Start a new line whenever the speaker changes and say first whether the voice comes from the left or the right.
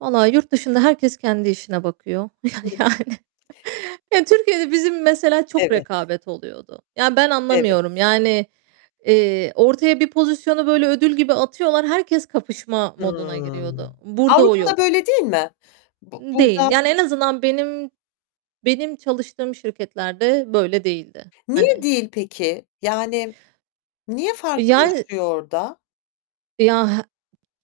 right: Vallahi yurt dışında herkes kendi işine bakıyor ya
left: Hımm.
right: yani. Ya, Türkiye'de bizim mesela çok
left: Evet.
right: rekabet oluyordu. Yani, ben
left: Evet.
right: anlamıyorum. Yani, eee, ortaya bir pozisyonu böyle ödül gibi atıyorlar, herkes kapışma moduna giriyordu.
left: Hımm.
right: Burada o
left: Avrupa'da
right: yok.
left: böyle değil mi? Bu
right: Değil.
left: burada
right: Yani, en azından benim benim çalıştığım şirketlerde böyle değildi,
left: Niye
right: hani.
left: değil peki? Yani, niye
right: E, yani
left: farklılaşıyor orada?
right: E, ya he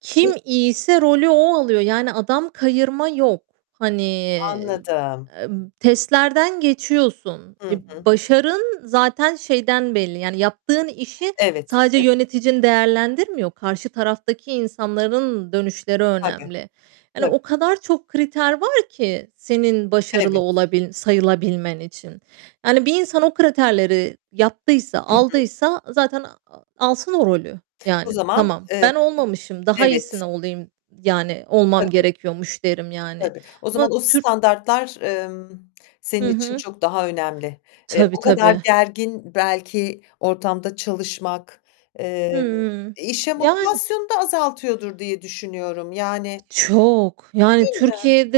right: Kim iyiyse rolü o alıyor. Yani adam kayırma yok. Hani, eee,
left: Anladım.
right: em testlerden geçiyorsun.
left: Hı
right: E,
left: hı.
right: başarın zaten şeyden belli. Yani yaptığın işi
left: Evet.
right: sadece
left: Evet.
right: yöneticin değerlendirmiyor. Karşı taraftaki insanların dönüşleri
left: Tabii,
right: önemli. Yani
left: tabii.
right: o kadar çok kriter var ki senin başarılı
left: Evet.
right: olabil sayılabilmen için. Yani bir insan o kriterleri yaptıysa,
left: Hı hı.
right: aldıysa zaten a alsın o rolü.
left: O
right: Yani,
left: zaman,
right: tamam,
left: eee,
right: ben olmamışım, daha
left: evet.
right: iyisini olayım, yani olmam
left: Tabii.
right: gerekiyormuş derim, yani,
left: Tabii. O zaman
right: ama
left: o
right: Türk
left: standartlar, emm, senin
right: Hı
left: için
right: hı.
left: çok daha önemli. Eee,
right: Tabii,
left: o kadar
right: tabii.
left: gergin belki ortamda çalışmak, eee,
right: Hımm,
left: işe
right: yani.
left: motivasyonu da azaltıyordur diye düşünüyorum. Yani,
right: Çok. Yani,
left: değil mi?
right: Türkiye'de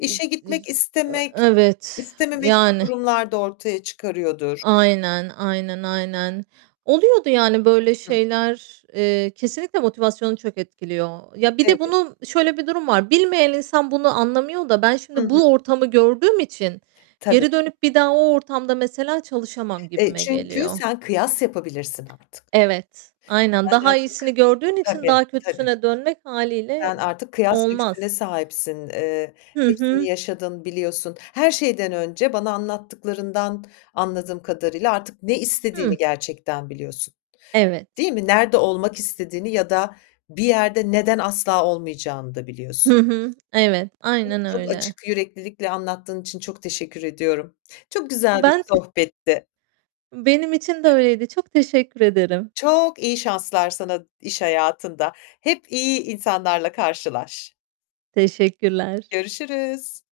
right: ı dıj
left: gitmek
right: e
left: istemek,
right: evet.
left: istememek gibi
right: Yani.
left: durumlar da ortaya çıkarıyordur.
right: Aynen. Aynen, aynen. Oluyordu yani böyle
left: Hı.
right: şeyler, eee, kesinlikle motivasyonu çok etkiliyor. Ya, bir de
left: Evet.
right: bunun şöyle bir durum var, bilmeyen insan bunu anlamıyor da ben
left: Hı
right: şimdi
left: hı.
right: bu ortamı gördüğüm için
left: Tabii.
right: geri dönüp bir daha o ortamda mesela çalışamam
left: E,
right: gibime
left: çünkü
right: geliyor.
left: sen kıyas yapabilirsin artık.
right: Evet, aynen.
left: Sen
right: Daha
left: artık
right: iyisini gördüğün için
left: Tabii
right: daha
left: tabii.
right: kötüsüne dönmek hâliyle
left: Sen artık kıyas
right: olmaz.
left: lüksüne sahipsin. Eee,
right: Hı
left: hepsini
right: hı.
left: yaşadın, biliyorsun. Her şeyden önce bana anlattıklarından anladığım kadarıyla artık ne istediğini
right: Hı.
left: gerçekten biliyorsun.
right: Evet.
left: Değil mi, nerede olmak istediğini ya da bir yerde neden asla olmayacağını da
right: Hı
left: biliyorsun.
right: hı. Evet.
left: Çok
right: Aynen
left: çok
right: öyle.
left: açık yüreklilikle anlattığın için çok teşekkür ediyorum. Çok güzel bir
right: Ben te
left: sohbetti.
right: Benim için de öyleydi. Çok teşekkür ederim.
left: Çok iyi şanslar sana iş hayatında. Hep iyi insanlarla karşılaş.
right: Teşekkürler.
left: Görüşürüz.